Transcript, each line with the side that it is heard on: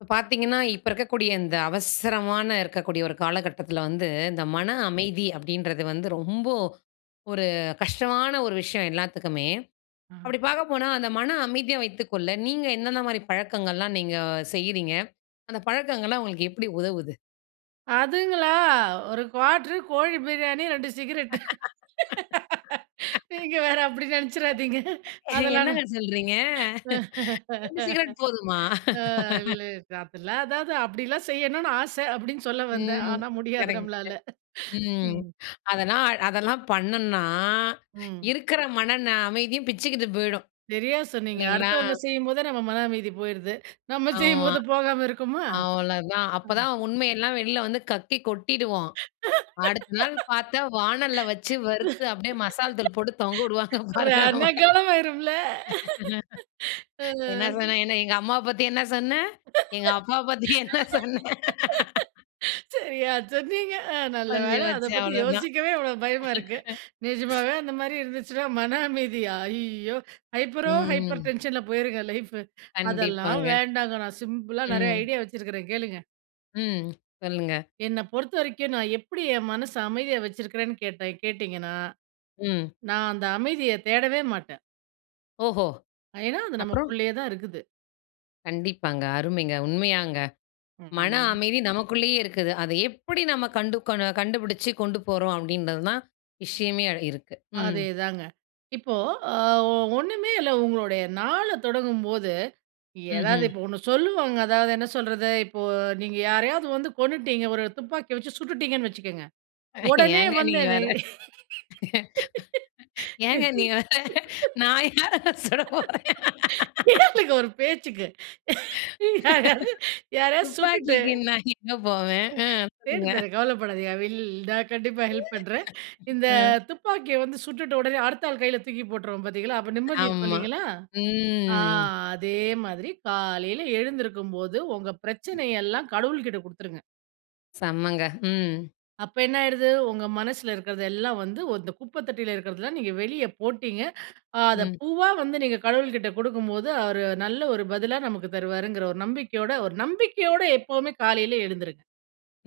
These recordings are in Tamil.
left: இப்போ பாத்தீங்கன்னா, இப்போ இருக்கக்கூடிய இந்த அவசரமான இருக்கக்கூடிய ஒரு காலகட்டத்துல வந்து, இந்த மன அமைதி அப்டீன்றது வந்து ரொம்போ, ஒரு கஷ்டமான ஒரு விஷயம் எல்லாத்துக்குமே.
right: அ.
left: அப்படி பார்க்க போனா, அந்த மன அமைதியா வைத்துக்கொள்ள, நீங்க என்னென்ன மாரி பழக்கங்கள்லாம் நீங்க செய்றீங்க? அந்த பழக்கங்கள்லாம் உங்களுக்கு எப்புடி உதவுது?
right: அதுங்களா? 1 quarter உ, கோழி பிரியாணி, 2 சிகிரெட். நீங்க வேற, அப்புடி நினைச்சுராதீங்க.
left: ஏ,
right: அதெல்லாம்
left: என்னங்க
right: நான்
left: சொல்றீங்க? 2 சிகரெட் போதுமா?
right: அ, இல்லெ. அதெல்லாம் அதாவது அப்டிலாம் செய்யணும்னு ஆசை. அப்டீன்னு சொல்ல வந்தேன்.
left: ம்.
right: ஆனா, முடியாது
left: கரெக்டு.
right: நம்மளால.
left: ம்.
right: ம்.
left: அதெல்லாம் அதெல்லாம் பண்ணோன்னா,
right: ம்.
left: இருக்குற மன ன அமைதியும் பிச்சிக்கிட்டு போய்டும்.
right: சரியா சொன்னீங்க.
left: இல்லீங்களா?
right: அடுத்தவங்க செய்யும்போதே நம்ம மன அமைதி போயிறுது. நம்ம
left: ஆமா.
right: செய்யும்போது போகாம இருக்குமா?
left: அவ்ளோதான்.
right: ஆ.
left: அப்போதான் உண்மையெல்லாம் வெளியில வந்து கக்கி, கொட்டிடுவோம். அடுத்த நாள் பாத்தா, வானல்ல வச்சு வறுத்து, அப்டீயே மசால் தூள் போட்டு தொங்க விடுவாங்க. பாருங்க,
right: ரண
left: நம்மள.
right: களம் ஆயிரும்ல? ஆ.
left: "என்ன சொன்ன? என்ன? எங்க அம்மாவ பத்தி என்ன சொன்ன? எங்க அப்பாவ பத்தி என்ன சொன்ன?"
right: சரியா சொன்னீங்க. நல்ல
left: முடிஞ்சு
right: வேலை. அத
left: போச்சு.
right: பத்தி
left: அவ்ளோதான்.
right: யோசிக்கவே இவ்ளோ பயமா இருக்கு. நிஜமாவே அந்த மாரி இருந்துச்சுன்னா, மன அமைதியா? ஐய்யோ! ஹைப்பரோ ஹைப்பர்
left: ம்.
right: டென்ஷன்ல போயிருங்க லைஃபு. அதெல்லாம்
left: கண்டிப்பாங்க.
right: வேண்டாங்க. நான் சிம்பிளா நெறைய
left: ம்.
right: ஐடியா வச்சிருக்கறேன், கேளுங்க.
left: ம். சொல்லுங்க.
right: என்ன பொறுத்த வரைக்கும், நான் எப்படி என் மனசு அமைதியா வச்சிருக்கிறேன்னு கேட்டா கேட்டிங்கன்னா?
left: ம்.
right: நான் அந்த அமைதிய தேடவே மாட்டேன்.
left: ஓஹோ!
right: ஏன்னா? அது
left: அப்புறம்.
right: நமக்குள்ளயே தான் இருக்குது.
left: கண்டிப்பாங்க, அருமைங்க. உண்மையாங்க.
right: ம்.
left: மன
right: ஆமாங்க.
left: அமைதி நமக்குள்ளயே இருக்குது. அத எப்படி நம்ம கண்டு கொண் கண்டுபிடிச்சு கொண்டு போறோம்? அப்படிங்கறது தான், விஷயமே அட இருக்கு. ம்.
right: அதேதாங்க, இப்போ, அ ஒண்ணுமே இல்ல. உங்களுடைய நாள தொடங்கும்போது ஏதாவது,
left: ம்ஹ்ம்.
right: இப்போ ஒண்ணு சொல்லுவாங்க. அதாவது என்ன சொல்றது? இப்போ, நீங்க யாரையாவது வந்து கொன்னுட்டீங்க. ஒரு துப்பாக்கிய வச்சு சுட்டுட்டீங்கன்னு வச்சுக்கங்க. உடனே
left: ஏங்க
right: வந்து
left: நீங்க
right: என்ன
left: வேற ஏங்க நீ வேற, நான் யாரை சுடப்போறேன்?
right: கேளுங்க, ஒரு பேச்சுக்கு யாராவது யாரையாவது சுட்டுட்டு
left: துப்பாக்கிக்கு நான் எங்க போவேன்? அ
right: தேடி
left: சொல்லுங்க.
right: தரேன் கவலைப்படாதீங்க. ஐ வில் நான் கண்டிப்பா ஹெல்ப் பண்ணுறேன். இந்த
left: அ
right: துப்பாக்கிய வந்து சுட்டுட்ட உடனே, அடுத்த ஆள் கையில தூக்கி போட்டுருவோம் பார்த்தீங்களா. அப்போ நிம்மதி இருக்கும்
left: ஆமா.
right: இல்லைங்களா. ஆ
left: ம்
right: அதே மாதிரி, காலையில எழுந்திருக்கும்போது உங்க பிரச்சனையெல்லாம் கடவுள்கிட்ட குடுத்துருங்க.
left: செம்மங்க. ம்.
right: அப்ப என்ன ஆயிடுது, உங்க மனசுல இருக்கிறது எல்லா வந்து வத்த இந்த குப்பை தொட்டியில இருக்கிறது எல்லாம் நீங்க வெளியே போட்டிங்க. அத
left: ம்.
right: பூவா வந்து நீங்க கடவுள்கிட்ட குடுக்கும்போது அவரு நல்ல ஒரு பதிலா நமக்கு தருவாருங்கிற ஒரு நம்பிக்கையோட ஒரு நம்பிக்கையோட எப்போமே காலையில எழுந்துருங்க.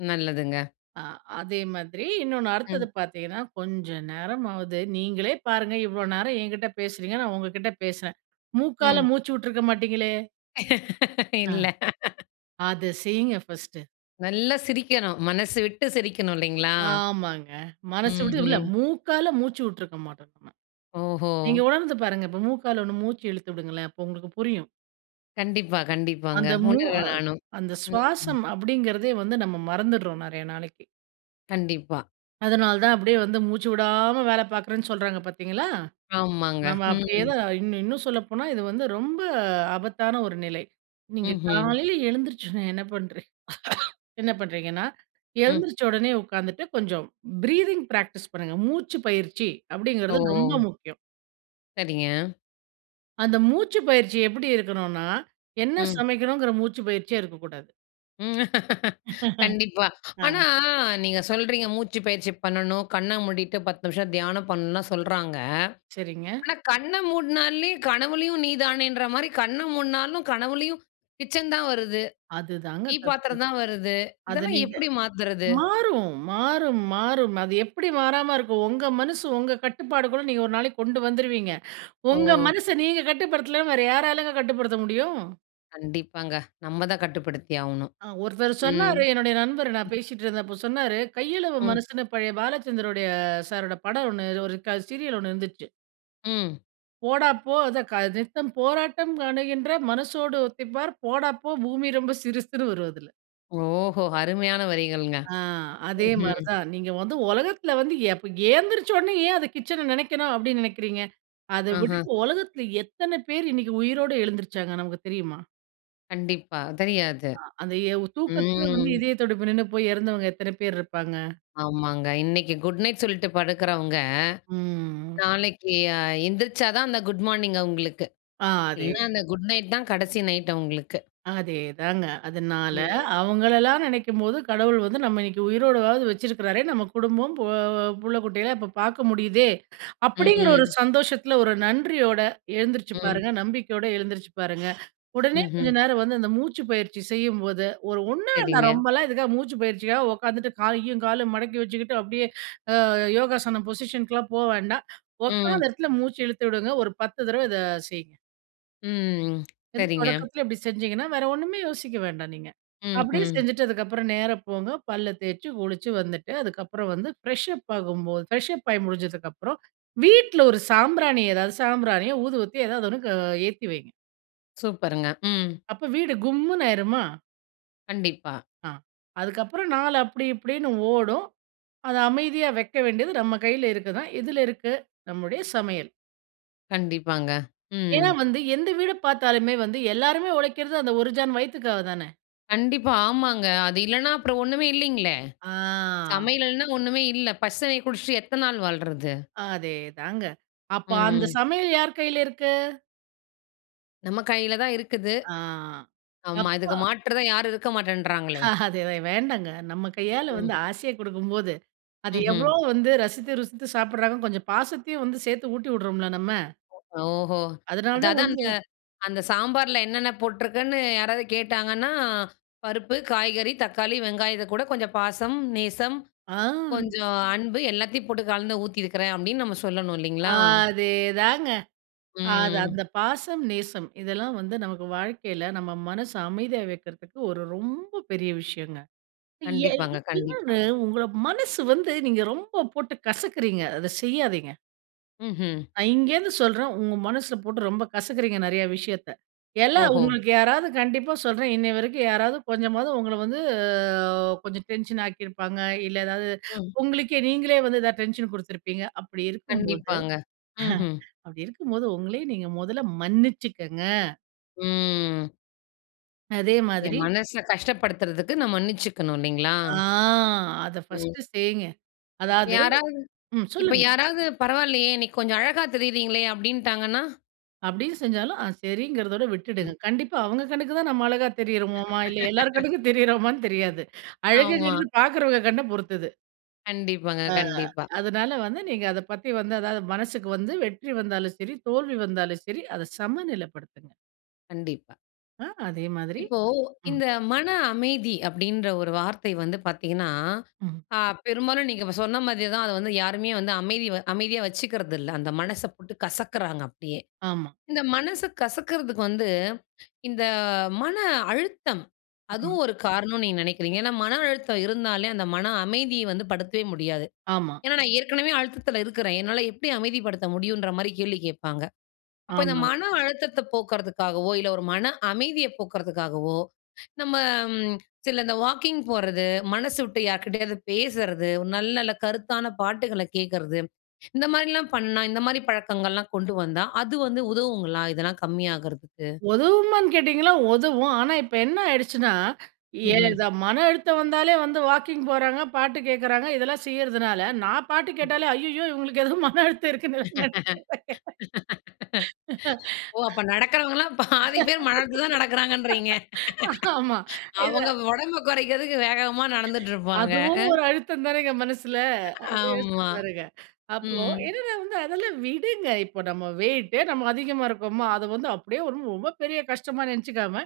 left: நல்லதுங்க.
right: அ! அதே மாதிரி இன்னொன்னு
left: ம்.
right: அடுத்தது பார்த்தீங்கன்னா. கொஞ்சம் நேரம் ஆவது நீங்களே பாருங்க இவ்வளோ நேரம் என்கிட்டே பேசுகிறீங்க, நான் உங்ககிட்ட பேசுறேன் மூக்கால
left: ம்.
right: மூச்சு விட்டுருக்க மாட்டீங்களே? அ.
left: இல்ல.
right: அத செய்யுங்க பஸ்ட்டு.
left: நல்ல சிரிக்கணும், மனசு விட்டு சிரிக்கணும் இல்லைங்களா?
right: ஆமாங்க. மனசு விட்டு இல்ல
left: ம்ஹ்ம்.
right: [unintelligible] மூக்கால மூச்சுவுட்டுருக்க மாட்டோம் நம்ம.
left: ஓஹோ!
right: நீங்க உணர்ந்து பாருங்க இப்ப மூக்கால ஒண்ணு மூச்சு இழுத்து விடுங்களேன் அப்போ உங்களுக்கு புரியும்.
left: கண்டிப்பா. கண்டிப்பாங்க!
right: அந்த மூ அ
left: உணர்றேன் நானும்.
right: அந்த
left: ம்.
right: சுவாசம் அப்படிங்கிறதே வந்து நம்ம மறந்துடுறோம் நிறைய நாளைக்கு.
left: கண்டிப்பா.
right: அதனால் தான் அப்படியே வந்து மூச்சு விடாம வேலை பார்க்குறேன்னு சொல்றாங்க பார்த்தீங்களா!
left: ஆமாங்க.
right: நம்ம அப்படியே
left: ம்.
right: தான் இன்னு இன்னும் சொல்லப்போனா இது வந்து ரொம்ப ஆபத்தான ஒரு நிலை. நீங்க
left: ம்ஹ்ம்.
right: காலையில எழுத்துருச்சுண்ணே என்ன பண்ணுறீங்க என்ன பண்ணுறீங்கன்னா,
left: ம்.
right: எழுந்திரிச்ச உடனே உட்காந்துட்டு கொஞ்சம் ப்ரீத்திங் ப்ராக்டிஸ் பண்ணுங்க "மூச்சு பயிற்சி" அப்படிங்கிறது ரொம்ப
left: ஓ!
right: முக்கியம்.
left: சரிங்க.
right: அந்த மூச்சு பயிற்சி எப்படி இருக்கணுன்னா, என்ன
left: ம்.
right: சமைக்கணும்ங்கிற மூச்சு பயிற்சியே இருக்கக்கூடாது.
left: கண்டிப்பா.
right: ஆ.
left: நீங்க சொல்றீங்க மூச்சு பயிற்சி பண்ணணும். கண்ண மூடிட்டு 10 நிமிசம் தியானம் பண்ணணும்னுலா சொல்றாங்க.
right: சரிங்க.
left: ஆனா கண்ண மூட்னாலே கனவிலயும் நீ தானேன்ற மாதிரி கண்ண மூடினாலும், கனவிலும் கிச்சன் தான் வருது.
right: அதுதாங்க
left: டீ
right: தப்பு.
left: பாத்திரம் தான் வருது.
right: அது
left: இதெல்லாம்
right: நீங்க
left: எப்படி மாத்தறது?
right: மாறும், மாறும், மாறும். அது எப்படி மாறாம இருக்கும். உங்க மனசு உங்க கட்டுப்பாடுக்குள்ள. நீங்க 1 நாளைக்கு கொண்டு வந்துருவீங்க உங்க
left: ஓ!
right: மனச நீங்க கட்டுப்படுத்தல வேற யாராலங்க கட்டுப்படுத்த முடியும்.
left: கண்டிப்பாங்க. நம்ம தான் கட்டுப்படுத்தி ஆகணும்.
right: அ ஒருத்தர்
left: ம்
right: சொன்னாரு, என்னுடைய நண்பர் நான் பேசிட்டு இருந்தப்போ சொன்னாரு. கையளவு
left: ம்.
right: மனசுன்னு, பழைய பாலச்சந்தருடுய சாரோட படம் ஒண்ணு ஒரு க சீரியல் ஒண்ணு இருந்துச்சு.
left: ம்.
right: போடாப்போ, அதான் க நித்தம் போராட்டம் காணுகின்ற மனசோடு ஒத்தி பார். போடாப்போ பூமி ரொம்ப சிறுசுன்னு வரும் அதுல.
left: ஓஹோ! அருமையான வரிகள்ங்க.
right: ஆ அதே
left: ம்ஹ்ம்.
right: மாரிதான். நீங்க வந்து ஒலகத்தில வந்து எ ப எழுந்திரிச்சோன்னே ஏன் அத கிச்சனை நினைக்கணும்? அப்படின்னு நினைக்கிறீங்க. அத
left: ஆஹ.
right: விட்டுட்டு உலகத்தில எத்தனை பேர் இன்னைக்கு உயிரோடு எழுந்துருச்சாங்க. நமக்கு தெரியுமா?
left: கண்டிப்பா. தெரியாது.
right: அ அந்த எவ் தூக்கத்தில வந்து
left: ம்.
right: இதய துடிப்பு நின்னு போய் இறந்தவங்க எத்தன பேர் இருப்பாங்க?
left: ஆமாங்க. இன்னைக்கி குட் நைட் சொல்லிட்டு படுக்கிறவங்க,
right: ம்.
left: நாளைக்கு அ எந்திரிச்சா தான் அந்த குட் மார்னிங் அவுங்களுக்கு,
right: ஆ அதே
left: இல்ல அந்த
right: தான்.
left: குட் நைட் தான் கடைசி நைட் அவுங்களுக்கு.
right: அதே தாங்க. அதனால,
left: ம்.
right: அவுங்களலாம் நினைக்கும்போது, கடவுள் வந்து நம்ம இன்னக்கி உயிரோடவாவது வச்சிருக்கிறாரே! நம்ம குடும்பம் போ புள்ள குட்டிகளெல்லம் இப்ப பார்க்க முடியுதே!
left: ம்,
right: அப்படீங்கிற 1
left: ம்.
right: சந்தோஷத்தில 1 நன்றியோட எழுந்துருச்சு
left: ம்.
right: பாருங்க. நம்பிக்கையோட எழுந்திரிச்சு பாருங்க. உடனே
left: ம்ஹ்ம்.
right: கொஞ்சம் நேரம் வந்து அந்த மூச்சு பயிற்சி செய்யும்போது, 1 ஒன்னா நான்
left: சரிங்க.
right: ரொம்பலாம் இதுக்காக மூச்சு பயிற்சிக்காக உக்காந்துட்டு காலையும் காலும் மடக்கி வச்சுக்கிட்டு அப்டீயே அ யோகாசனம் பொசிஷனு க்குலாம் போ வேண்டாம். உட்காந்த
left: ம்.
right: இடத்துல மூச்சு இழுத்து விடுங்க. 1 10 தடவ இத செய்ங்க.
left: ம்.
right: இது
left: சரிங்க.
right: தொடக்கத்தில இப்பிடி செஞ்சிங்கன்னா, வேற ஒன்னுமே யோசிக்க வேண்டாம் நீங்க.
left: ம்,
right: அப்டீயே
left: ம்.
right: செஞ்சிட்டதுக்கு அப்புறம் நேரா போங்க, பல்ல தேச்சு குளிச்சு வந்துட்டு, அதுக்கப்புறம் வந்து ஃப்ரெஷப் ஆகும்போது, ஃப்ரெஷப் ஆயி முடிஞ்சதுக்கப்புறம் வீட்ல 1 சாம்பிராணி, எதாவது சாம்பிராணியோ, ஊதுபத்தியோ எதாவது 1 க ஏத்தி வைங்க.
left: சூப்பருங்க! ம்.
right: அப்ப வீடு கும்முன்னு ஆயிருமா?
left: கண்டிப்பா.
right: ஆ அதுக்கு அப்புறம் நாள் அப்டி, இப்டீன்னு ஓடும். அத அமைதியா வைக்க வேண்டியது, நம் கையில இருக்கு தான். எதுல இருக்கு? நம்முடைய சமையல்.
left: கண்டிப்பாங்க.
right: ஏன்னா,
left: ம்.
right: வந்து எந்த வீடு பார்த்தாலுமே வந்து, எல்லாருமே உழைக்கிறது, அந்த 1 ஜான் வயித்துக்காக தானே?
left: கண்டிப்பா, ஆமாங்க. அது இல்லன்னா, அப்புறம் ஒண்ணுமே இல்லேங்களே!
right: ஆ.
left: சமையல் இல்லன்னா, ஒண்ணுமே இல்ல. பச்ச தண்ணீய குடிச்சிட்டு எத்தன நாள் வாழ்றது?
right: அதே தாங்க. அப்ப அந்த
left: ம்.
right: சமையல் யார் கையில இருக்கு?
left: நம்ம கையில தான் இருக்குது.
right: ஆ.
left: ஆமா. இதுக்கு
right: அப்ப
left: மாற்று தான், யாரும் இருக்க மாட்டேன்றாங்களே?
right: அ அதுதான் வேண்டாங்க. நம்ம கையால
left: ம்.
right: வந்து ஆசையா கொடுக்கும்போது, அது எவ்ளோ
left: ம்ஹ்ம்.
right: வந்து ரசித்து, ருசித்து சாப்பிடுறாங்க. கொஞ்சம் பாசத்தையும் வந்து சேர்த்து ஊட்டி விடுறோம்ல, நம்ம.
left: ஓஹோ!
right: அதனால தான்
left: அதாவது
right: வந்து
left: அந்த அந்த சாம்பார்ல என்னென்ன போட்டுருக்குன்னு யாராவது கேட்டாங்கன்னா, "பருப்பு, காய்கறி, தக்காளி, வெங்காயத்துக்கூட கொஞ்சம் பாசம், நேசம்,
right: ஆ.
left: கொஞ்சம் அன்பு எல்லாத்தையும் போட்டு கலந்து ஊத்தியிருக்கிறேன்." அப்டீன்னு நம்ம சொல்லணும், இல்லீங்களா?
right: அதே தாங்க. அது
left: ம்.
right: அந்த பாசம், நேசம். இதெல்லாம் வந்து நமக்கு வாழ்க்கையில, நம்ம மனசு அமைதியா வைக்கிறதுக்கு, ஒரு ரொம்ப பெரிய விஷயங்க. எ
left: கண்டிப்பாங்க, கண்டிப்பா.
right: இன்னொன்னு உங்கள மனசு வந்து நீங்க ரொம்ப போட்டு கசக்குறீங்க. அத செய்யாதீங்க.
left: ம்ஹ்ம்.
right: நான் இங்கேருந்து சொல்றேன், உங்க மனசுல போட்டு ரொம்ப கசக்குறீங்க நெறைய விஷயத்த. எல்லாம்
left: ஓஹோ!
right: உங்களுக்கு யாராவது கண்டிப்பா சொல்றேன், இன்னைய வரைக்கும் யாராவது, கொஞ்சமாவது உங்கள வந்து, அ கொஞ்சம் டென்ஷன் ஆக்கிருப்பாங்க, இல்ல எதாவது
left: ம்.
right: உங்களுக்கே நீங்களே வந்து ஏதாவது டென்ஷன் குடுத்துருப்பீங்க, அப்டி இருக்கும்போது
left: கண்டிப்பாங்க. ம்ஹ்ம்.
right: அப்டி இருக்கும்போது, ஒங்களையே நீங்க மொதல்ல மன்னிச்சுக்கங்க.
left: ம்.
right: அதே
left: என்
right: மாதிரி
left: மனச கஷ்டப்படுத்துறதுக்கு, நான் மன்னிசிச்சுக்கணும்! இல்லைங்களா?
right: ஆ அத
left: ம்.
right: ஃபர்ஸ்ட்டு செய்ங்க.
left: இப்ப
right: அதாவது
left: யாராவது
right: ம்
left: இப்ப
right: சொல்லுங்க.
left: யாராவது பரவால்லையே! இன்னைக்கி கொஞ்சம் அழகா தெரியிறீங்களே! அப்டீன்ட்டாங்கன்னா?
right: அப்டின்னு செஞ்சாலும், அ செரிங்றதோட விட்டுடுங்க.
left: ம்.
right: கண்டிப்பா அவங்க கண்ணுக்கு தான் நம்ம அழகா தெரியிறோமோமா, இல்ல எல்லார் கண்ணுக்கும் தெரியிறோமான்னு தெரியாது.
left: ஆமா.
right: அழகுங்கறது பாக்குறவங்க கண்ண பொறுத்தது.
left: கண்டிப்பாங்க,
right: அ,
left: கண்டிப்பா.
right: அதனால வந்து நீங்க அத பத்தி வந்து அதாவது மனசுக்கு வந்து வெற்றி வந்தாலும் சரி, தோல்வி வந்தாலும் சரி அத சமநிலைப்படுத்துங்க.
left: கண்டிப்பா.
right: ஆ, அதே மாதிரி
left: இப்போ
right: ம்.
left: இந்த மன அமைதி அப்டீன்ற ஒரு வார்த்தை வந்து பார்த்தீங்கன்னா,
right: ம்ஹ்ம்.
left: அ பெரும்பாலும் நீங்க இப்ப சொன்ன மாதியே தான் அத வந்து யாருமே வந்து அமைதி அமைதியா வச்சுக்கறது இல்ல. அந்த மனச போட்டு கசக்குறாங்க அப்டியே.
right: ஆமா.
left: இந்த மனச கசக்குறதுக்கு வந்து, இந்த மன அழுத்தம்
right: ம்.
left: அதுவும் ஒரு காரணம்ன்னு நீங்க நெனைக்கிறீங்க. ஏன்னா மன அழுத்தம் இருந்தாலே, அந்த மன அமைதிய வந்து, படுத்தவே முடியாது.
right: ஆமா.
left: ஏன்னா நான் ஏற்கனவே அழுத்தத்துல இருக்கிறேன். என்னால எப்டி அமைதிப்படுத்த முடியும்ன்ற மாதிரி கேள்வி கேப்பாங்க. அப்போ இந்த
right: ஆமாங்க.
left: மன அழுத்தத்த போக்குறதுக்காகவோ, இல்ல ஒரு மன அமைதிய போக்குறதுக்காகவோ, நம்ம ம் சில இந்த வாக்கிங் போறது, மனசு விட்டு யார்க்கிட்டயாவது பேசுறது, ஒரு நல்ல, நல்ல கருத்தான பாட்டுகள கேக்குறது இந்த மாதிரிலாம் பண்ணா, இந்த மாதிரி பழக்கங்கள்லாம் கொண்டு வந்தா அது வந்து உதவுங்களா இதெல்லாம் கம்மியாகுறதுக்கு?
right: உதவுமான்னு கேட்டிங்கன்னா ஒதவும். ஆனா இப்ப என்ன ஆயிடுச்சுன்னா, எ
left: ம்ஹ்ம்.
right: த மன அழுத்தம் வந்தாலே, வந்து வாக்கிங் போறாங்க, பாட்டு கேக்கறாங்க இதெல்லாம் செய்யறதுனால நான் பாட்டு
left: ம்.
right: கேட்டாலே ஐய்யயோ! இவுங்களுக்கு ஏதோ மன அழுத்தம் இருக்குன்னு நான் நெனைக்றேன்.
left: ஓ! அப்ப நடக்றவங்கல்லாம் பாதி பேரு மன அழுத்தத்தில தான் நடக்றாங்கன்றீங்க.
right: ஆமா. இத
left: அவங்க ஒடம்ப கொறைக்கிறதுக்கு வேகமா நடந்துட்டு இருப்பாங்க
right: அதுவும்
left: ஆ.
right: ஒரு அழுத்தம் தானேங்க மனசில, அத யோசிச்சு
left: ஆமா.
right: பாருங்க. அப்போ
left: ம்.
right: என்னென்ன வந்து அதெல்லாம் விடுங்க. இப்போ நம்ம வெயிட்டே நம்ம அதிகமா இருக்கோமா, அத வந்து அப்டியே ஒரு ரொம்ப பெரிய கஷ்டமா நெனச்சிக்காம,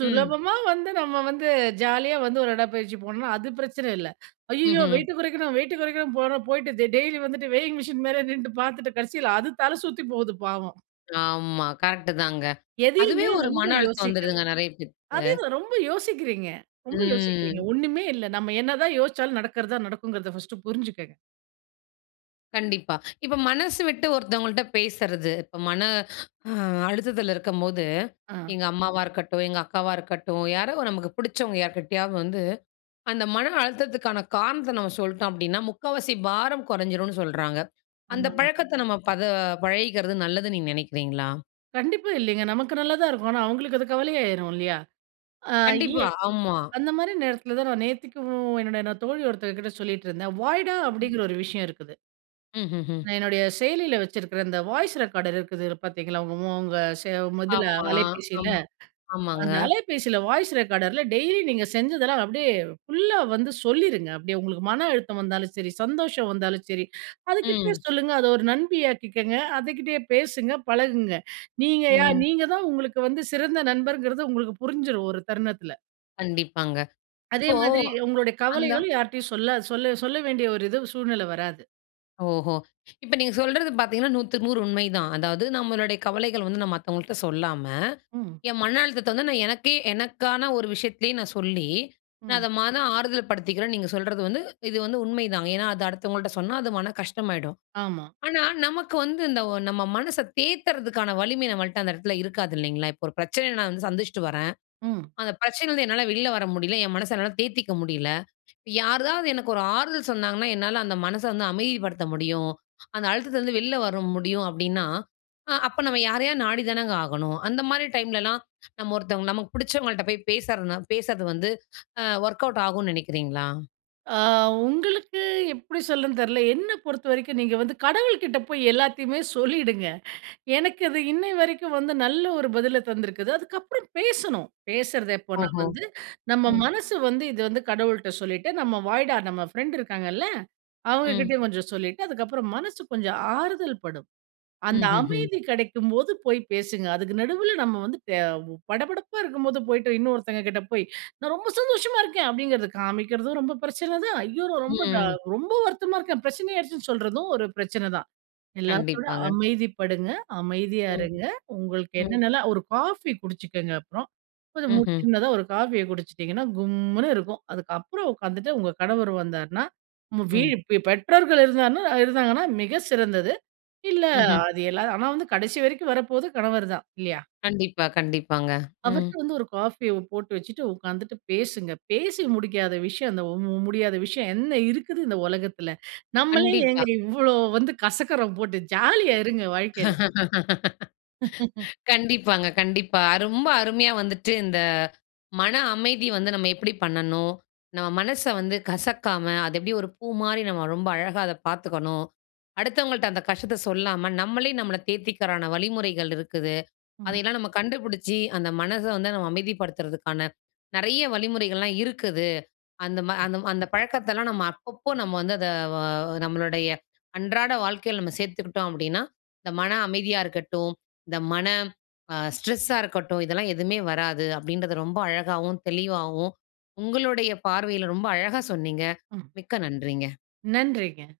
left: ம்.
right: வந்து நம்ம வந்து ஜாலியா வந்து ஒரு உடப்பயிற்சி போனோன்னா, அது பிரச்சன இல்ல. ஐய்யயோ!
left: ம்ஹ்ம்.
right: வெயிட்ட குறைக்கணும்! வெயிட்ட குறைக்கணுன்! போறோம். போய்ட்டு, தெ டெய்லி வந்துட்டு வெயிங் மிஷின் மேலயே நின்னுட்டு பாத்துட்டு, கடைசியில அது தல சுத்தி போவுது பாவம்.
left: ஆமா கரெக்ட்டு தாங்க. அதுவே
right: எதையுமே
left: ஒரு
right: ரொம்ப
left: மன அழுத்தம்
right: யோசிக்காதி
left: வந்துருதுங்க, நெறைய பேத்துக்கு.
right: அதே தான் ரொம்ப யோசிக்கிறீங்க ரொம்ப யோசிக்கிறீங்க,
left: ம்.
right: ஒண்ணுமே இல்ல. நம்ம என்ன தான் யோசிச்சாலும் நடக்றதா, நடக்குங்றத ஃபர்ஸ்ட்டு புரிஞ்சுக்கங்க.
left: கண்டிப்பா. இப்ப மனசு விட்டு ஒருத்தவங்கள்ட்ட பேசுறது, இப்ப மன அ அழுத்தத்தில இருக்கும்போது,
right: ஆ.
left: எங்க அம்மாவா இருக்கட்டும், எங்க அக்காவா இருக்கட்டும், யாரோ! நமக்கு பிடிச்சவங்க யார்க்கிட்டயாவது வந்து அந்த மன அழுத்தத்துக்கான காரணத்த நம்ம சொல்ட்டோம் அப்பிடின்னா, முக்காவாசி பாரம் குறைஞ்சிருன்னு சொல்றாங்க. அந்த
right: ஆமாங்க.
left: பழக்கத்த நம்ம பத பழகிக்கிறது நல்லதுன்னு நீங்க நினைக்கிறீங்களா?
right: கண்டிப்பா இல்லிங்க. நமக்கு நல்லா தான் இருக்கும். ஆனா, அவுங்களுக்கு அது கவலையாயிரும் இல்லியா! அ இ
left: கண்டிப்பா. ஆமா.
right: அந்தமாரி நேரத்திலதான் நான் நேத்திக்கும் என்னோட தோழி ஒருத்தங்கக்கிட்ட சொல்லிட்டு இருந்தேன்.
left: ம்.
right: "வாய்டா!"அப்பிடிங்கிற ஒரு விஷயம் இருக்குது.
left: ம்ஹ்ம், ம்.
right: நான் என்னுடைய செயலில வச்சிருக்கிற இந்த வாய்ஸ் ரெக்கார்டர் இருக்குதுல பார்த்தீங்களா, உங்க ம் உங்க செ இதல,
left: ஆமா, ஆ,
right: அலைபேசில.
left: ஆமாங்க.
right: அந்த அலைபேசில வாய்ஸ் ரெக்கார்டர்ல, டெய்லி நீங்க செஞ்சதெல்லாம் அப்பிடியே ஃபுல்லா வந்து சொல்லிருங்க! அப்பிடியே உங்களுக்கு மன அழுத்தம் வந்தாலும் சரி, சந்தோஷம் வந்தாலும் சரி, அதுக்கிட்ட
left: ம்.
right: சொல்லுங்க, அது ஒரு நண்பியாகக்கிக்கங்க! அதுக்கிட்டயே பேசுங்க. பழகுங்க. நீங்க யார்?
left: ம்.
right: நீங்க தான் உங்களுக்கு வந்து சிறந்த நண்பர்ங்கிறது உங்களுக்கு புரிஞ்சிரும் ஒரு தருணத்தில.
left: கண்டிப்பாங்க.
right: அதே
left: இப்போ
right: மாதிரி உங்களுடைய
left: அந்த
right: கவலைகள் யார்ட்டயும் சொல்லாது சொல்ல-சொல்ல வேண்டிய ஒரு இது சூழ்நிலை வராது.
left: ஓஹோ! இப்ப நீங்க சொல்றது பார்த்தீங்கன்னா, 100க்கு 100 உண்மை தான். அதாவது நம்மளுடைய கவலைகள் வந்து நான் மத்தவங்கள்ட்ட சொல்லாம,
right: ம்.
left: என் மன அழுத்தத்த வந்து நான் எனக்கே, எனக்கான ஒரு விஷயத்துலே நான் சொல்லி, நான்
right: ம்.
left: அத மனம் ஆறுதல் படுத்திக்கிறேன். நீங்க சொல்றது வந்து இது வந்து உண்மை தாங்க. ஏன்னா, அது அடுத்தவங்கள்ட்ட சொன்னா, அது மனம் கஷ்டமாயிடும்.
right: ஆமா.
left: ஆனா, நமக்கு வந்து இந்த நம்ம மனச தேத்துறதுக்கான வலிமை நம்மள்ட்ட அந்த இடத்தில இருக்காது இல்லேங்களா! இப்ப ஒரு பிரச்சனைய நான் வந்து சந்திச்சிட்டு வரேன்.
right: ம்.
left: அந்த பிரச்சனையிலருந்து என்னால வெளில வர முடியல. என் மனச என்னால தேத்திக்க முடியல. யாராவது எனக்கு ஒரு ஆறுதல் சொன்னாங்கன்னா, என்னால அந்த மனச வந்து அமைதிப்படுத்த முடியும். அந்த அழுத்தத்தில இருந்து வெளில வர முடியும் அப்பிடின்னா, அ அப்ப நம்ம யாரையா நாடி தானங்க ஆகணும். அந்தமாரி டைம்லலாம் நம்ம ஒருத்தவங்க நமக்கு பிடிச்சவங்கள்ட்ட போய் பேசுறனா, பேசுறது வந்து அ ஒர்க் அவுட் ஆகுன்னு நினைக்கிறீங்களா?
right: ஆ உங்களுக்கு எப்பிடி சொல்லன்னு தெரியல. என்னப் பொறுத்த வரைக்கும் நீங்க வந்து கடவுள்க்கிட்ட போய் எல்லாத்தையுமே சொல்லிடுங்க எனக்கு அது இன்னைய வரைக்கும் வந்து நல்ல ஒரு பதில தந்திருக்குது. அதுக்கப்புறம் பேசணும். பேசுறது எப்போன்னா
left: ஓஹோ!
right: வந்து, நம்ம
left: ம்.
right: மனசு வந்து இது வந்து கடவுள்ட்ட சொல்லிட்டு, நம்ம வாய்டா! நம்ம ஃப்ரெண்ட் இருக்காங்கல்ல, அவுங்க
left: ம்.
right: கிட்டயும் கொஞ்சம் சொல்லிட்டு, அதுக்கப்புறம் மனசு கொஞ்சம் ஆறுதல் படும். அந்த
left: ம், ம், ம்.
right: அமைதி கிடைக்கும்போது, போய் பேசுங்க. அதுக்கு நடுவுல நம்ம வந்து தேவ் படபடப்பா இருக்கும்போது, போயிட்டு இன்னொருத்தவங்க கிட்ட போய், நான் ரொம்ப சந்தோஷமா இருக்கேன். அப்பிடிங்கிறத காமிக்கிறதும் ரொம்ப பிரச்சன தான். ஐயோ! நான் ரொம்ப டா!
left: ம்.
right: ரொம்ப வருத்தமா இருக்கேன். பிரச்சனை ஆயிருச்சுன்னு சொல்றதும், ஒரு பிரச்சனை தான். எல்லாத்தையும் விட
left: கண்டிப்பாங்க.
right: அமைதிப்படுங்க. அமைதியா
left: ம்.
right: இருங்க. உங்களுக்கு
left: ம்.
right: என்னென்னலாம் ஒரு காஃபி குடிச்சுக்கங்க. அப்புறம் [unintelligible] கொஞ்சம்
left: ம்ஹ்ம்.
right: சின்னதா ஒரு காஃபிய குடிச்சிட்டீங்கன்னா, கும்முனு இருக்கும். அதுக்கப்புறம் உக்காந்துட்டு, உங்க கணவர் வந்தார்ன்னா, நம்ம வீ
left: ம்.
right: பெ பெற்றோர்கள் இருந்தார்ன்னா, இருந்தாங்கன்னா மிக சிறந்தது. இல்ல
left: ம்ஹ்ம்.
right: அது எல்லாம் ஆனா வந்து கடைசி வரைக்கும் வரப்போறது கணவர் தான் இல்லயா!
left: கண்டிப்பா, கண்டிப்பாங்க. ம்.
right: அவர்ட்ட வந்து ஒரு காஃபிய போட்டு வச்சுட்டு உட்கார்ந்துட்டு பேசுங்க. பேசி முடிக்காத விஷயம், அந்த மு மு முடியாத விஷயம் என்ன இருக்குது? இந்த உலகத்தில. நம்மளே
left: கண்டிப்பா.
right: ஏங்க இவ்ளோ வந்து கசக்கிறோம் போட்டு. ஜாலியா இருங்க. வாழ்க்கையில.
left: கண்டிப்பாங்க. கண்டிப்பா. ரொம்ப அருமையா வந்துவிட்டு இந்த மன அமைதி வந்து நம்ம எப்பிடி பண்ணணும். நம்ம மனச வந்து கசக்காம, அது எப்பிடி ஒரு பூமாரி நம்ம ரொம்ப அழகா அத பாத்துக்கணும். அடுத்தவங்கள்ட்ட அந்த கஷ்டத்த சொல்லாம, நம்மளே, நம்மள தேத்திக்கிறதுக்கான வழிமுறைகள் இருக்குது. அத
right: ம்.
left: எல்லாம் நம்ம கண்டுபிடிச்சு, அந்த மனச வந்து நம்ம அமைதிப்படுத்துறதுக்கான நிறைய வழிமுறைகள்லாம் இருக்குது. அந்த, ம
right: ம்.
left: அந்த, அந்த பழக்கத்தெல்லாம் நம்ம அப்பப்போ நம்ம வந்து அத வ நம்மளுடைய அன்றாட வாழ்க்கையில நம்ம சேர்த்துக்கிட்டோம் அப்பிடின்னா, இந்த மனம் அமைதியா இருக்கட்டும், இந்த மன ஆ ஸ்ட்ரெஸ்ஸா இருக்கட்டும். இதெல்லாம் எதுமே வராது. அப்பிடின்றத ரொம்ப அழகாவும், தெளிவாவும் உங்களுடைய பார்வையில ரொம்ப அழகா சொன்னீங்க.
right: ம்.
left: மிக்க நன்றிங்க.
right: நன்றிங்க.